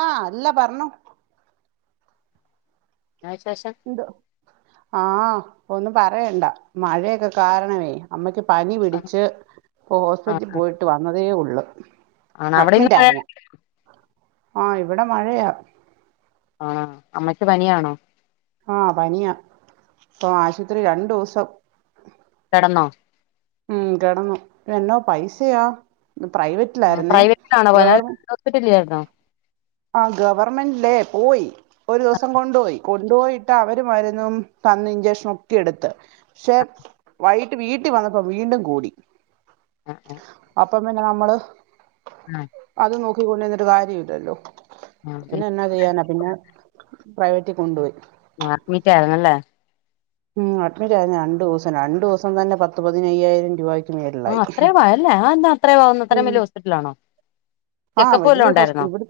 ആഹ് അല്ല പറഞ്ഞോ എന്നാ വിശേഷം? ആഹ് ഒന്നും പറയണ്ട മഴയൊക്കെ കാരണമേ- അമ്മയ്ക്ക് പനി ആ പിടിച്ച് ഇപ്പോ ആ ഹോസ്പിറ്റലിൽ പോയിട്ട് വന്നതേയുള്ളൂ. ആണോ അവിടെ ഇന്ന് മഴ അഡ്മിറ്റായിരുന്നു ആഹ് ഇവിടെ മഴയാ- ആഹ് അമ്മയ്ക്ക് പനിയാണോ? ആഹ് പനിയാ ഇപ്പോ ആശുപത്രി രണ്ടു ദിവസം- കിടന്നോ? ഉം കെടന്നു എന്നോ പൈസയാ പ്രൈവറ്റിലായിരുന്നേ ഗവർ ഹോസ്പിറ്റലില്ലായിരുന്നോ ആഹ് ഗവർമെന്റിലേ പോയി ഒരു ദിവസം കൊണ്ടുപോയി കൊണ്ടുപോയിട്ട് അവര് മരുന്നും തന്ന് ഇഞ്ചക്ഷൻ ഒക്കെ എട്ത്ത്. പക്ഷെ വൈകിട്ട് വീട്ടി വന്നപ്പോ വീണ്ടും കൂടി ആഹ് ആഹ് അപ്പം പിന്നെ നമ്മള് ആഹ. അത് നോക്കിക്കൊണ്ടിരുന്നിട്ട് കാര്യം ഇല്ലല്ലോ. ആ പിന്നെ എന്നാ ചെയ്യാനാ പിന്നെ പ്രൈവറ്റി കൊണ്ടുപോയി. ആഹ് അഡ്മിറ്റ് ആയിരുന്നല്ലേ? ഉം അഡ്മിറ്റ് ആയിരുന്നു രണ്ടു ദിവസം രണ്ടു ദിവസം തന്നെ പത്ത് പതിനയ്യായിരം രൂവ ആ അത്രയും ആയ അല്ലേ അതെന്താ അത്രയും ആവുന്ന് അത്രയും വലിയ ഹോസ്പിറ്റല് ആണോ? ആഹ് വല്യ ഹോസ്പി ഇവട്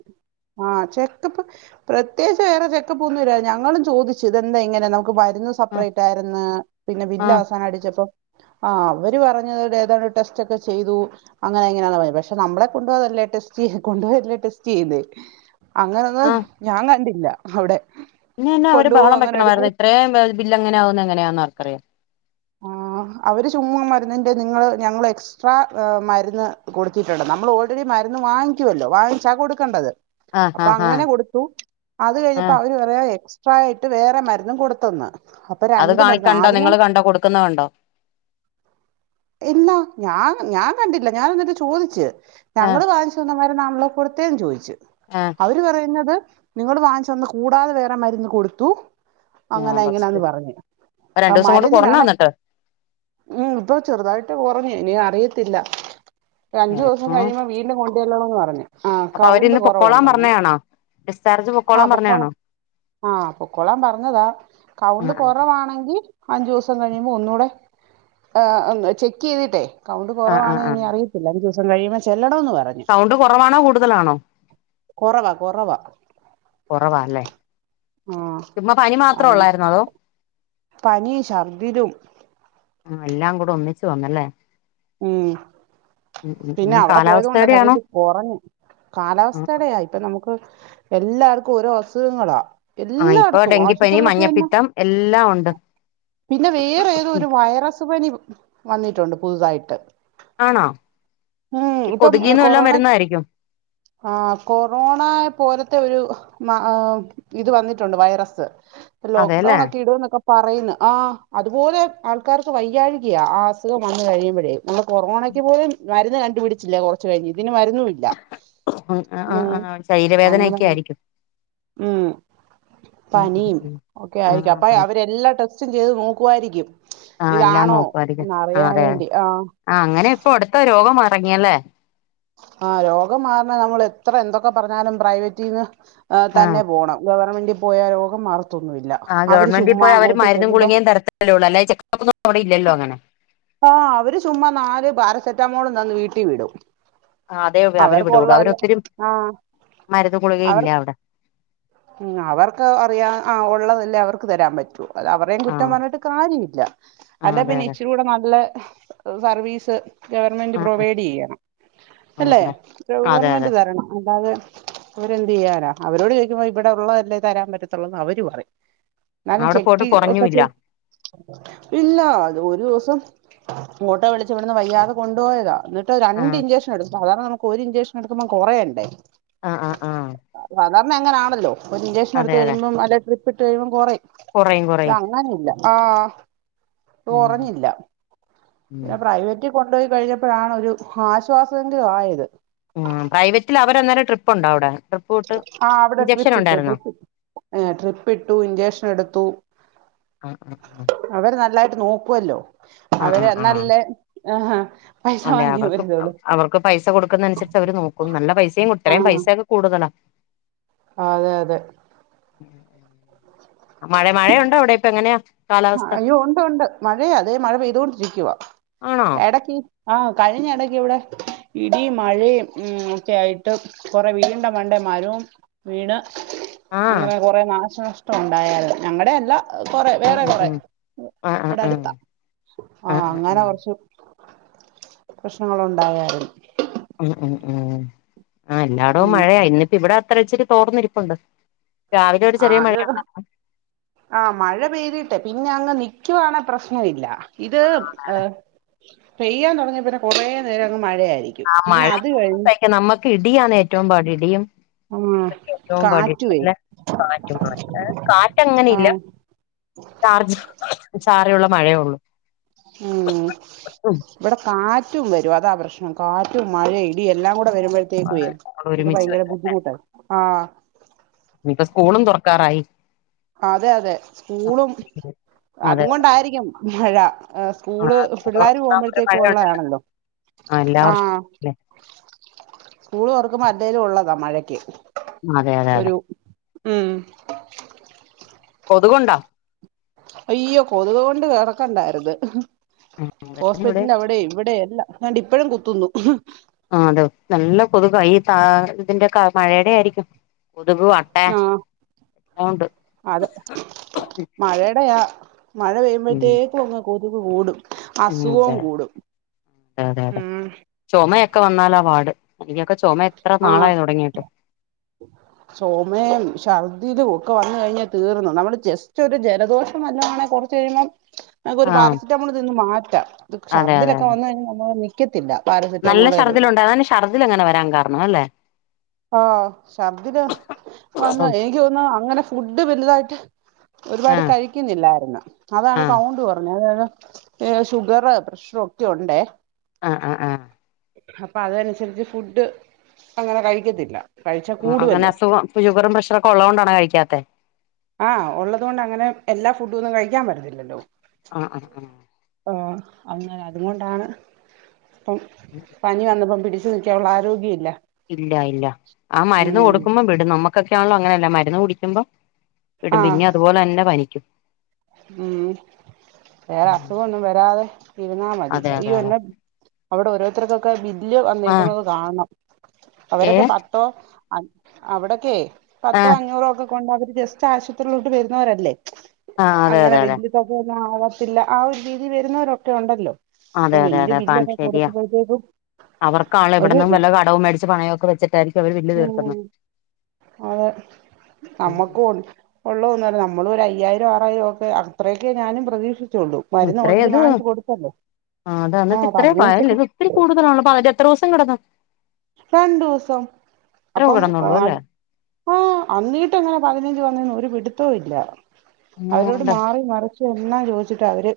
ആ ചെക്കപ്പ് പ്രത്യേകിച്ച് വേറെ ചെക്കപ്പ് ഒന്നും ഇല്ല ഞങ്ങളും ചോദിച്ചു ഇതെന്താ ഇങ്ങനെ നമുക്ക് മരുന്ന് ആ സെപ്പറേറ്റ് ആയിരുന്ന് പിന്നെ ആ ബില്ല് അവസാനം അടിച്ചപ്പോ ആഹ് അവര് പറഞ്ഞത് ഏതാണ്ട് ടെസ്റ്റ് ഒക്കെ ചെയ്തു. അങ്ങനെ എങ്ങനെയാന്നാ പയ പക്ഷേ നമ്മളെ കൊണ്ട് പോവാതല്ലേ ടെസ്റ്റ് ചെയ കൊണ്ടുപോയല്ലേ ടെസ്റ്റിയ്ണ്ട് അങ്ങനൊന്ന് ഞാൻ കണ്ടില്ല അവടെ ഇനിയെന്നാ അവര് ബഹളം വെക്കണമായിരുന്നു ഇത്രയേം വൽ ബില്ല് എങ്ങനെയാ ആവുന്നെങ്ങനെയാന്ന് ആർക്കറിയാം. ആഹ് അവര് ചുമ്മാ മരുന്നിന്റെ നിങ്ങള് ഞങ്ങള് എക്സ് ട്രാ മരുന്ന് കൊടുത്തിട്ടുണ്ട് നമ്മൾ ഓൾറെഡി മരുന്ന് വാങ്ങിക്കുവല്ലോ വാങ്ങിച്ചാ കൊടുക്കണ്ടത്. ആ അപ്പ ആ ആ അങ്ങനെ കൊടുത്തു അത് ആ കഴിഞ്ഞപ്പോ അവര് പറ യാ എക്സ്ട്രാ ആയിട്ട് വേറെ മരുന്നും കൊടുത്തന്ന് അപ്പോ അത് രണ്ട് മരുന്നോ കാണിക്കണ്ടോ ആദ്യമേ നിങ്ങള് കണ്ടോ കൊടുക്കുന്ന കണ്ടോ? ഇല്ല ഞാൻ ഞാൻ കണ്ടില്ല ഞാൻ എന്നിട്ട് ചോദിച്ച് ആ ഞങ്ങള് വാങ്ങിച് തന്ന മരുന്നാണല്ലോ കൊടുത്തേന്ന് ചോയ്ച്ച് ഏഹ് അവര് പറയുന്നത് നിങ്ങള് വാങ്ങിച്ച് തന്ന കൂടാതെ വേറെ മരുന്ന് കൊടുത്തു ആ അങ്ങനാ ഫസ്റ്റ് ഇങ്ങനാന്ന് പറഞ് ആ രണ്ടു ദിവസം കൊണ്ട് കുറഞ്ഞോ മരുന്നിനാണ് എന്നിട്ട് ഉം ഇപ്പ ചെറുതായിട്ട് കൊറഞ് ഇനി അറിയത്തില്ല അഞ്ചു ദിവസം ആ കഴിയുമ്പോ വീണ്ടും കൊ ണ്ടെല്ലണോന്ന് പറഞ് അപ്പൊ അവര്ന്ന് പൊക്കോളാൻ പറഞ്ഞതാണോ ഡിസ്ചാർജ് പൊക്കോളാൻ പറഞ്ഞതാണോ ആഹ് പൊക്കോളാൻ പറഞ്ഞതാ കൗണ്ട് ആഹ് കൊറവാണെങ്കി അഞ്ചു ദിവസം കഴിയുമ്പോ ഒന്നൂടെ ഏഹ് ചെക്ക് ചെയ്തിട്ടേ കൗണ്ട് ആഹ് ആഹ് ആഹ് കൊറവാണെ ഇനി ആഹ് അറി ത്തില്ല അഞ്ചൂസം കഴിയുമ്പൊ ചെല്ലണോന്ന് ന്ന് പറ സൗണ്ട് കൊറവാണോ കൂടുതലാണോ കൊറവാ കൊറവാ കൊറവാല്ലേ ആ ചുമ്മാ പനി മാത്ര അത് ഉള്ളാരുന്നോ അതോ പനി ശർദിലും ആ എല്ലാം കൂടെ ഒന്നിച്ച് വന്നല്ലേ ഉം ഉം ഉം പിന്നെ ഇനി അവടെ പോയത് കൊണ്ടാ കാലാവസ്ഥയുടെ ആണോ സത്യത്തി കൊറഞ് ആഹ് കാലാവസ്ഥേടയാ ഇപ്പൊ നമുക്ക് എല്ലാർക്കും ഓരോ അസുഖങ്ങളാ ആഹ് ഇപ്പൊ എല്ലാടത്തും ഡെങ്കിപ്പനി ആശുപത്രിയിലൊക്കെ എന്നാ മഞ്ഞപ്പിത്തം എല്ലാം ഉണ്ട് പിന്നെ വേറെ ഏതോ ഒരു വൈറസ് പനി വന്നിട്ടുണ്ട് പുതുതായിട്ട് ആണോ ഉം ഈ കൊതുകീന്ന് വല്ലോം വരുന്നതായിരിക്കും ആഹ് കൊറോണ പോലത്തെ ഒരു മ ആ ഇത് വന്നിട്ടുണ്ട് വൈറസ് ഇ ലോക്ക്ഡൌൺ അതെല്ലേ ഒക്കെ ഇടു എന്നൊക്കെ പറയുന്ന് ആഹ് അതുപോലെ ആൾക്കാർക്ക് വയ്യാഴികയാ ആ അസുഖം വന്നു കഴിയുമ്പഴേ നമ്മൾ കൊറോണയ്ക്ക് പോലും മരുന്ന് കണ്ടുപിടിച്ചില്ല കുറച്ച് കഴിഞ്ഞ് ഇതിന് മരുന്നുംല്ല ആ ശരീരവേദന അങ്ങനെ ഒക്കെ ആയിരിക്കും ഉം ഉം പനിയും ഉം ഉം ഒക്കെ ആയിരിക്കും അപ്പ ആഹ് അവരെല്ലാ ടെസ്റ്റും ചെയ്ത് നോക്കുവായിരിക്കും ആഹ് എല്ലാം ഇതാണോ എന്ന അറിയാൻ വേണ്ടി ആഹ ആ അങ്ങനെ ഇപ്പൊ അടുത്ത രോഗം ഇറങ്ങിയല്ലേ ആ രോഗം മാറണ നമ്മൾ എത്ര എന്തൊക്കെ പറഞ്ഞാലും പ്രൈവറ്റിൽന്ന് ആ ആഹ് തന്നെ പോണം ഗവർമെന്റിൽ പോയ രോഗം മാറത്തൊന്നുമല്ല ആഹ ഗവൺമെന്റ് ഇപ്പോ അവര് മരുന്നും ഗുളിക തരല്ലേള്ള അല്ല ചെക്കപ്പൊന്നും അവി ഇല്ലോ അങ്ങനെ ആഹ അവര് ചുമ്മാ നാല് പാരസെറ്റാമോൾന്ന് വീട്ടിൽ വിടും ആ അതേ അവര് അവർക്ക വിടുള്ളൂ കൊള്ളല്ല അവരൊത്തിരി ആഹ മരുന്നും ഗുളികയും അവർ ഇല്ല അവിടെ അവർക്ക് അറിയാ ആ ഉള്ളതല്ലേ അവർക്ക് തരാൻ പറ്റോ അവരയും ആ കുറ്റം പറഞ്ഞിട്ട് കാര്യമില്ല ആ അല്ല അതെ പിന്നെ അതെ ഇച്ചിരി കൂടെ നല്ല സർവീസ് ആ ഗവൺമെന്റ് ആ പ്രൊവൈഡ് ചെയ്യണം ആ അല്ലെ അതെ അതെ അതെ ഗവൺമെന്റ് തരണം അതാത് ഇവരെന്ത് ചെയ്യാനാ അവരോട് ചോദിക്കുമ്പോ ഇവിടെ ഉള്ളതല്ലേ തരാൻ പറ്റത്തുള്ളൂന്ന് അവര് പറയും ഞാനും അവിടെ പോയിട്ട് ചെക്കി ഒക്കെ കുറഞ്ഞുമില്ല പില്ല അത് ഒരു ദിവസം ഓട്ടോ വിളിച്ച ഇവിടുന്ന് വയ്യാതെ കൊണ്ടുപോയതാ എന്നിട്ട് ആ രണ്ട് ഇഞ്ചക്ഷൻ എടുക്കും സാധാരണ നമുക്ക് ഒരു ഇൻചെക്ഷൻ എടുക്കുമോം കുറേണ്ടേ ആ ആ സാധാരണ എ അങ്ങനാണല്ലോ ഇ ഇൻചക്ഷൻ അതെ എടുത്ത് അതെ കഴിയുമ്പം അല്ലെ ട്രിപ്പ് ഇട്ട് കഴുമ്പം കുറേ കുറയും കുറയും അങ്ങാനില്ല ആഹ ഉം കുറഞ്ഞില്ല ഉം പിന്നെ പ്രൈവറ്റ് പറ്റി കൊണ്ടുപോയി കഴിഞ്ഞപ്പോഴാണ് ഒരു ആശ്വാസആയത് ഉം പ്രൈവറ്റിൽ അവരെ ന്നേരം ട്രിപ്പ് ഉണ്ടോ അവടെ ആഹ അവിടെ ട്രിപ്പ് ഇട്ടു ഇഞ്ചക്ഷൻ എടുത്തു. [unintelligible] അവര് നല്ലായിട്ട് നോക്കുവല്ലോ ആ ആ അവര് ആ ആ പൈസ അതെ വാങ്ങിയേ അവർക്ക് വരുന്നുള്ളൂ അവർക്ക് പൈസ കൊടുക്കുന്ന അനുസരിച്ച് അവര് നോക്കും നല്ല പൈസയും ഇത്രയും പൈസയൊക്കെ കൂടുതലാ ആഹ അതെ അതെ മഴയുണ്ടോ അവിടെ ഇപ്പ എങ്ങനെയാ? ആ കാലാവസ്ഥ അയ്യോ ഉണ്ട് ഉണ്ട് മഴയ അതേ മഴ പെയ്തോണ്ടിരിക്കുവാ ആണോ എടക്കി ആഹ കഴിഞ്ഞ ഇടയ്ക്ക് ഇവിടെ ഇടി മഴയും ഉ ഒക്കെ ആയിട്ട് കൊറെ വീടിണ്ട മണ്ടേ മരവും വീണ് ആഹ് അങ്ങനെ കൊറെ നാശനഷ്ടം ഉണ്ടായാ ഞങ്ങളടെ അല്ല കൊറ ഉം വേറെ ഉം കൊറെ ഉം ആഹ് ആഹ് ഇവടെ അടുത്താ ആ ആഹ് ആഹ് ആഹ് അങ്ങനെ ആഹ് കൊറച്ച് പ്രശ്നങ്ങൾ ഉണ്ടായാലും എല്ലായിടവും ഉം മഴയാ ഇന്നിപ്പം ഇവിടെ അത്ര ഇച്ചിരി തോർന്നിരിപ്പുണ്ട് രാവിലെ ഒരു ആഹ ചെറിയ അതെ മഴയാണ് ആഹ മഴ പെയ്തിട്ട് പിന്നെ അങ്ങ് നിൽക്കുവാണെ പ്രശ്നമില്ല ഇത് പെയ്യാൻ തൊടങ്ങിയ പിന്നെ കുറേ നേരം അങ്ങ് മഴയായി ആ മഴ സഹിക്കാം നമ്മക്ക് ഇടിയാണ് ഏറ്റവും പാട് ആഹ് ഏറ്റവും പാട് കാറ്റുവേ പിന്നെ കാറ്റും [unintelligible] കാറ്റ അങ്ങനെ ഇല്ല ആഹ് ചാർജ് ചാറുള്ള മഴയേ ഒള്ളു ഉം ഇവിടെ കാറ്റും വരും അതാ പ്രശ്നം കാറ്റും മഴെ ഇടി എല്ലാം കൂടെ വരുമ്പോഴ്‌ തേക്ക് [unintelligible] ഒരുമിച്ച് ഭയങ്കര വരും ബുദ്ധിമുട്ടായി ആ ഇഞ്ഞി പ്പ സ്കൂളും തൊറക്കാറായി. അതെ അതെ സ്കൂളും അത് അതെ കൊണ്ടായിരിക്കും മഴ സ്കൂള് ആഹ് പിള്ളാര് തുറക്കാൻ ഒരു പോകുമ്പോഴത്തേക്ക് മഴയുണ്ടല്ലോ ഉള്ളാണല്ലോ ആഹ് എല്ലാ ആ വർഷവും ല്ലേ സ്കൂള് തൊർക്കുമ്പോ അല്ലേലും ഉള്ളതാ മഴക്ക് അതെ അതെ അതെ ഒരു ഉം കൊതുകുണ്ടോ അയ്യോ കൊതുകു കൊണ്ട് കടക്കണ്ടായിരുത് ഉം അതെ ഇവിടെ ഹോസ്പിറ്റലിന്റെ അവിടെ ഇവിടെ എല്ലാം താണ്ടി ഇപ്പഴും കുത്തുന്നു ആ അതെ നല്ല കൊതുക ഈ ത ഇതിന്റെ മഴയുടെ ആയിരിക്കും കൊതുക് ആ എല്ലാം ഉണ്ട് അതെ മഴടെയാ മഴ ഉം പെയ്യുമ്പഴത്തേക്കും അങ്ങ് കൊതുക് കൂടും ഉം അസുഖം അതെ കൂടും ഉം ചോമയൊക്കെ വന്നാലാ പാട് എനിക്കൊക്കെ ചുമ എത്ര നാളായി തൊടങ്ങീട്ട് ചൊമയും ശർദ്ദിലും ഒക്കെ വന്ന് കഴിഞ്ഞാൽ തീർന്നു നമ്മള് ജെസ്റ്റ് ഒരു ജലദോഷം വല്ലോ ആണങ്കിൽ കൊറച്ച് കഴുമ്പോ നമുക്ക് ഒരു ആഹ് പാരസറ്റാമോൾ തിന്ന് മാറ്റാം ഇത് അതെ അതെ ശർദ്ദിലോക്കെ അതെ വന്നു കഴിഞ്ഞാ നമ്മൾ [unintelligible] നിക്കത്തില്ല പാരസറ്റാമോളെലൊന്നും ചർദ്ദിൽ അങ്ങനെ വരാൻ കാരണം അല്ലേ ആഹ ശർദ്ദില് വന്ന് ആഹ് എനിക്ക് തോന്നുന്നു അങ്ങനെ ഫുഡ് വലുതായിട്ട് ഒരുപാട് കഴിക്കുന്നില്ലായിരുന്നു അതാണ് ആഹ് കൗണ്ട് കൊറഞ്ഞത്അതായത് ഏ ഷുഗർ പ്രഷറ് ഒക്കെ ഉണ്ടേ ആഹ്‌ ആഹ്‌ ആഹ് അപ്പോ അതനുസരിച്ച് ഫുഡ് അങ്ങനെ കഴിക്കത്തില്ല കഴിച്ചാ ആ അങ്ങനെ കൂടുവല്ലോ അസുഖം ഷുഗറും പ്രഷറൊക്കെ ഒള്ളോണ്ടാണോ കഴിക്കാത്തെ ആ ഉള്ളതുകൊണ്ട് അങ്ങനെ എല്ലാ ഫുഡും ഒന്നും കഴിക്കാൻ പറ്റത്തില്ലല്ലോ ആഹ്‌ ആഹ്‌ ആഹ്‌ ആഹ്‌ അങ്ങനെ അതുകൊണ്ടാണ് ഇപ്പം [unintelligible] പനി വന്നപ്പോം പിടിച്ചു നിൽകാനു ള്ള ആരോഗ്യം ഇല്ല ഇല്ല ഇല്ല ആ മരുന്ന് ഉം കൊടുക്കുമ്പം വിടും നമ്മക്കൊക്കെ ആണല്ലോ അങ്ങനെയല്ല മരുന്ന് കുടിക്കുമ്പോ വിടും ആഹ് പിന്നെ അതുപോലെ തന്നെ പനിക്കും ഉം വേറെ അസുഖം ഒന്നും വരാതെ ഇരുന്നാ മതി അതെ ഈ അതെ അതെ ഒന്നെ അവിടെ ഓരോരുത്തർക്കൊക്കെ ബില്ല് ആഹ് വന്നേക്കുന്നത് കാണണം അവരൊക്കെ ഏഹ് പത് പ അവിടക്കെ പത്തോ ആഹ് അഞ്ഞൂറോ ഒക്കെ [unintelligible] ജസ്റ്റ് ആശുപത്രിയിലോട്ട് വരുന്നവരല്ലേ ആഹ് അതെ അങ്ങനെ അതെ അതെ വല് [unintelligible] ആകത്തില്ല ആ ഒരു രീതി വരുന്നവരൊക്കെ ഉണ്ടല്ലോ അപ്പൊ അതെ അതെ വല്യ അതെ പാ ബില്ലൊക്കെ ശരിയാ കൊടുക്കുമ്പോഴത്തേക്കും അവർക്ക ആള് ഒരു എവിടന്നും വല്ല കടവും മേടിച്ച് പണയക്കെ വെച്ചിട്ട് [unintelligible] ഉം അതെ നമ്മകൊ ഉള്ളുന്നറി നമ്മളൊ ഒരു അയ്യായിരം ആറായിരം ഒക്കെ അത്രയൊക്കെ ഞാനും പ്രതീക്ഷിചൊള്ളൂ മരുന്ന് ഓൾറെഡി ഇത് വാങ്ങിച്ച് കൊടുത്തല്ലോ ആ അത അന്നി് ട്ട് ആഹ് ഇത്രയും ഫയൽ പതിനഞ്ചൊക്കെ ഇത് ഇത്തിരി കൂടുതലണോ [unintelligible] എത്ര ദോസം കിടന്നു രണ്ടോസം എത്രയോ അപ്പംഅ കിടന്നുള്ളൂ അല്ലേ ആഹ്‌ അന്നീട്ട് എങ്ങനെ പതിനഞ്ച് വന്നന്ന് ഒരു പിടുത്തോ ഇല്ല അവരോട് അങ്ങോണ്ട് മാറി മറച്ച്ു എല്ലാം ചോദിച്ചിട്ട് അവര്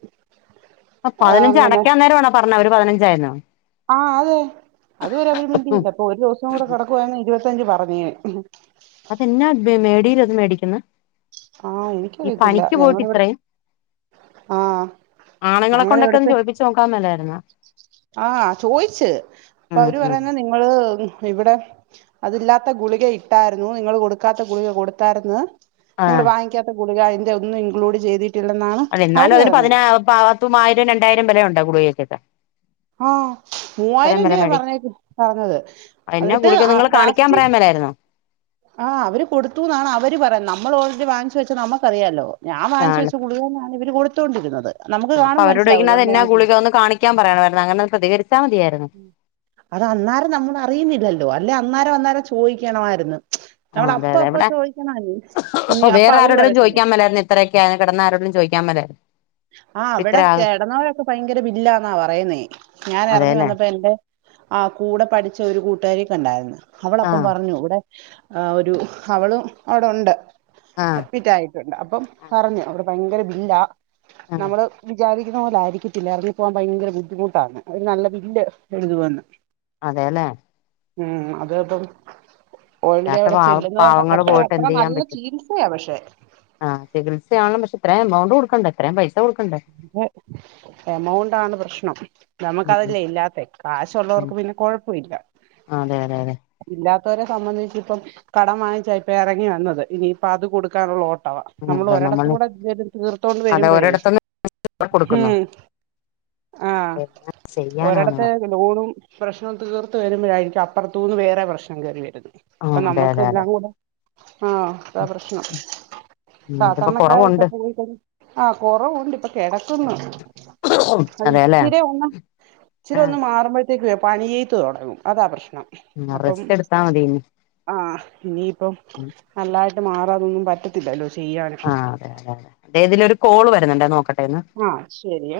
ആ ആഹ് പതിനഞ്ച് അങ്ങനെ അടക്കാൻ നേരാണോ പറഞ്ഞത് അവര് പതിനഞ്ചായിന്നു ആഹ്‌ അതെഅത് വരെ മിണ്ടി ഉം ഇല്ല ഇപ്പൊ ഒരു ദിവസം കൂടെകെ ടക്കുന്ന് ഇരുപത്തഞ്ച് പറഞ്ഞ അതെന്നാ മേടില അത് മേടിക്കുന്ന ആഹ് ഈ എനിക്കറിയത്തില്ല പണിക്ക് പോയിട്ട് ഞങ്ങടെ ഇവിടെ ഇത്രയും ആഹ് ആണുങ്ങളെകൊണ്ടൊക്കെ ഒന്ന് ചോയിപ്പിച്ച്നോക്കാമേല്ലായിരുന്നോ? ആഹ്‌ ചോയിിച്ച അപ്പ അവര് ഉം പറയുന്ന നിങ്ങള് ഇവിടെ അതില്ലാത്ത ഗുളിക ഇട്ടായിരുന്നു നിങ്ങള്ൾ കൊടുക്കാത്ത ഗുളിക കൊടുത്താര്ന്ന് നിങ്ങള്ൾ ആഹ് വാങ്ങിക്കാത്ത ഗുളിക ഐ ന്റെ ഒന്ന് ഇക്ലൂഡ് ചെയ്തി അത എന്നാലും അതിന് പതിന പത്തും ആയിരം രണ്ടായിരം വരെ ഉണ്ട ഗുളകക്കെ? ആഹ് പറയാൻ മൂവായിരം പറ രൂപ മടി പറഞ്ഞേക്ക് പറഞ്ഞത് അയന്നെ എന്നിട്ട് ഗുളിക നിങ്ങള് കാണിക്കാൻ ലാസ്റ്റ് പറയാൻ മേലായ്ര്ന്നോ ആഹ് അവര് കൊടുത്തുന്നാണ് അവര് പറയ്ന്ന നമ്മളോൾറെഡി വാങ്ങിച്ച് വെച്ചാ നമക്കറിയാലാേ ഞാൻ വാങ്ങിച്ച് ആഹ് വച്ച ഗുളികന്നാണ് ഇവര് കൊട്ത്തോണ്ടിര്ന്നത് ആഹ് അപ്പ അവരോടോയ്ക്കണം അത് എന്നാ ഗുളക ഒന്ന് കാണിക്കാം പറയണമായിര്ന്ന് അങ്ങനൊന്ന് പ്രതികരിച്ചാ മതിയായ്ര്ന്നു അത് അന്നേരം നമ്മള് അറിയുന്നില്ലല്ലോ അല്ലെ അന്നേരം അന്നേരം ചോയ്ക്കണമായിര്ന്ന് ആഹ് നമ്മള് അതെ അപ്പ അതെ അപ്പ ഇവിടെ ചോദിക്കണാ ഇനി അപ്പ അവര് പറയത്തില്ലേ ഇത്രൊക്ക ആയി കെടന്നാരരോടെലും ചോയ്ക്കാൻ വരാൻ ആഹ് അവിടെ കെടെന്നാേരൊക്കെ ഭയങ്കര ബില്ലാന്നാ പറയ്ന്നേ ഞാൻ എറെങ്ങി അതെല്ലേ വന്നപ്പ എന്റെ ആഹ് കൂടെ പഠിച്ച ഒരു കൂട്ടുകാരിയെ കണ്ടായിര്ന്ന് അവളപ്പം ആഹ് പറഞ്ഞു വിടെ ആഹ് ഒരു അവളും അവിടെ ഉണ്ട് ആഹ് അട്മിറ്റായി ട്ട്ണ്ട് അപ്പം പറഞ്ഞു അവിടെ ഭയെങ്കെര ബില്ലാ ആഹ് നമ്മള് വിചാരിക്കുന്ന പോലെ ആയിരിക്കത്തില്ല [unintelligible] പ്പം ഭയങ്കര ബുദ്ധിമുട്ടാന്ന് അവര് നല്ല ബില്ല് എഴ്തുവെന്ന് അതേലേ ഉം അത് അപ്പം ഓൾറെഡി ഇല്ലാത്ത അവിടെ പാവ ചെല്ലുന്നവർക്ക് പാവങ്ങള് അത്ര പോയിട്ട് അത്ര എന്ത് ചെയ്യാൻ നല്ല പറ്റും ചികിത്സയാ പക്ഷെ ആഹ് ചികിത്സയാണ് പക്ഷെ ത്രേ എമൗണ്ട് കൊട്ക്കണ്ടേ ഇത്രേം പൈസ കൊട്ക്കണ്ടേ ങ്ങേ എമൗണ്ടാണ് പ്രശ്നം നമുക്ക് ഉം ഉം അതല്ലേ ഇല്ലാത്തെ കാശുള്ളവർക്ക് പിന്നെ കൊഴപ്പവില്ല ആഹ് അതെ അതെ അതെ ഇല്ലാത്തവരെ സംബന്ധിച്ച് ഇപ്പം കടം വാങ്ങിച്ച ഇപ്പ എറെങ്ങി വന്നെത് ഇനിയിപ്പ അത് കൊട്ക്കാനുള്ള ഓ ട്ടവാ ഉം അതെ നമ്മള് നമ്മളൊരടത്തൂടെ [unintelligible] തീർത്തോണ്ട് അതെ വെര്മ്പഴേ ഒരിടത്തുന്ന് കൊടുക്കുന്നു ഹും ആഹ് എന്നാ ചെയ്യാനാന്ന് ഒരെടെത്ത് പറ ലോണും പ്രശ്നം തീർത്ത് വര്മ്പഴായിരിക്കും അപ്പർത്തൂന്ന് വേറെ പ്രശ്നം കേറി വര്ന്നെ ആഹ് അപ്പം അതെ നമ്മക്ക് അതെ അതെ എല്ലാം കൂടെ ആഹ് അതാ പ്രശ്നം ഉം ഇതിപ്പോ സാധാരണക്കാരൊക്കെ കൊറവുണ്ട് പോയി കയ് ആഹ് കൊറവുണ്ട് പ്പം കെടെക്കുന്നു അത് അതെല്ലേ ഇച്ചിരി ഒന്ന് ഇച്ചിരി ഒന്ന് മാറുമ്പഴ് ത്തേക്ക് പണീത്ത് താെടങ്ങും അതാ പ്രശ്നം ആഹ് അപ്പം റെസ്റ്റ് എടുത്താ മതി ഇനി ആഹ് ഇനിയിപ്പം ഉം നല്ലതായിട്ട് മാറാതൊന്നും പറ്റത്തില്ലല്ലോ ചെയ്യാന് ആ അതെ ഇതിലാെരു കോള് വര്ന്ന്ണ്ടെ നോക്ക ആഹ് ശെരിയെ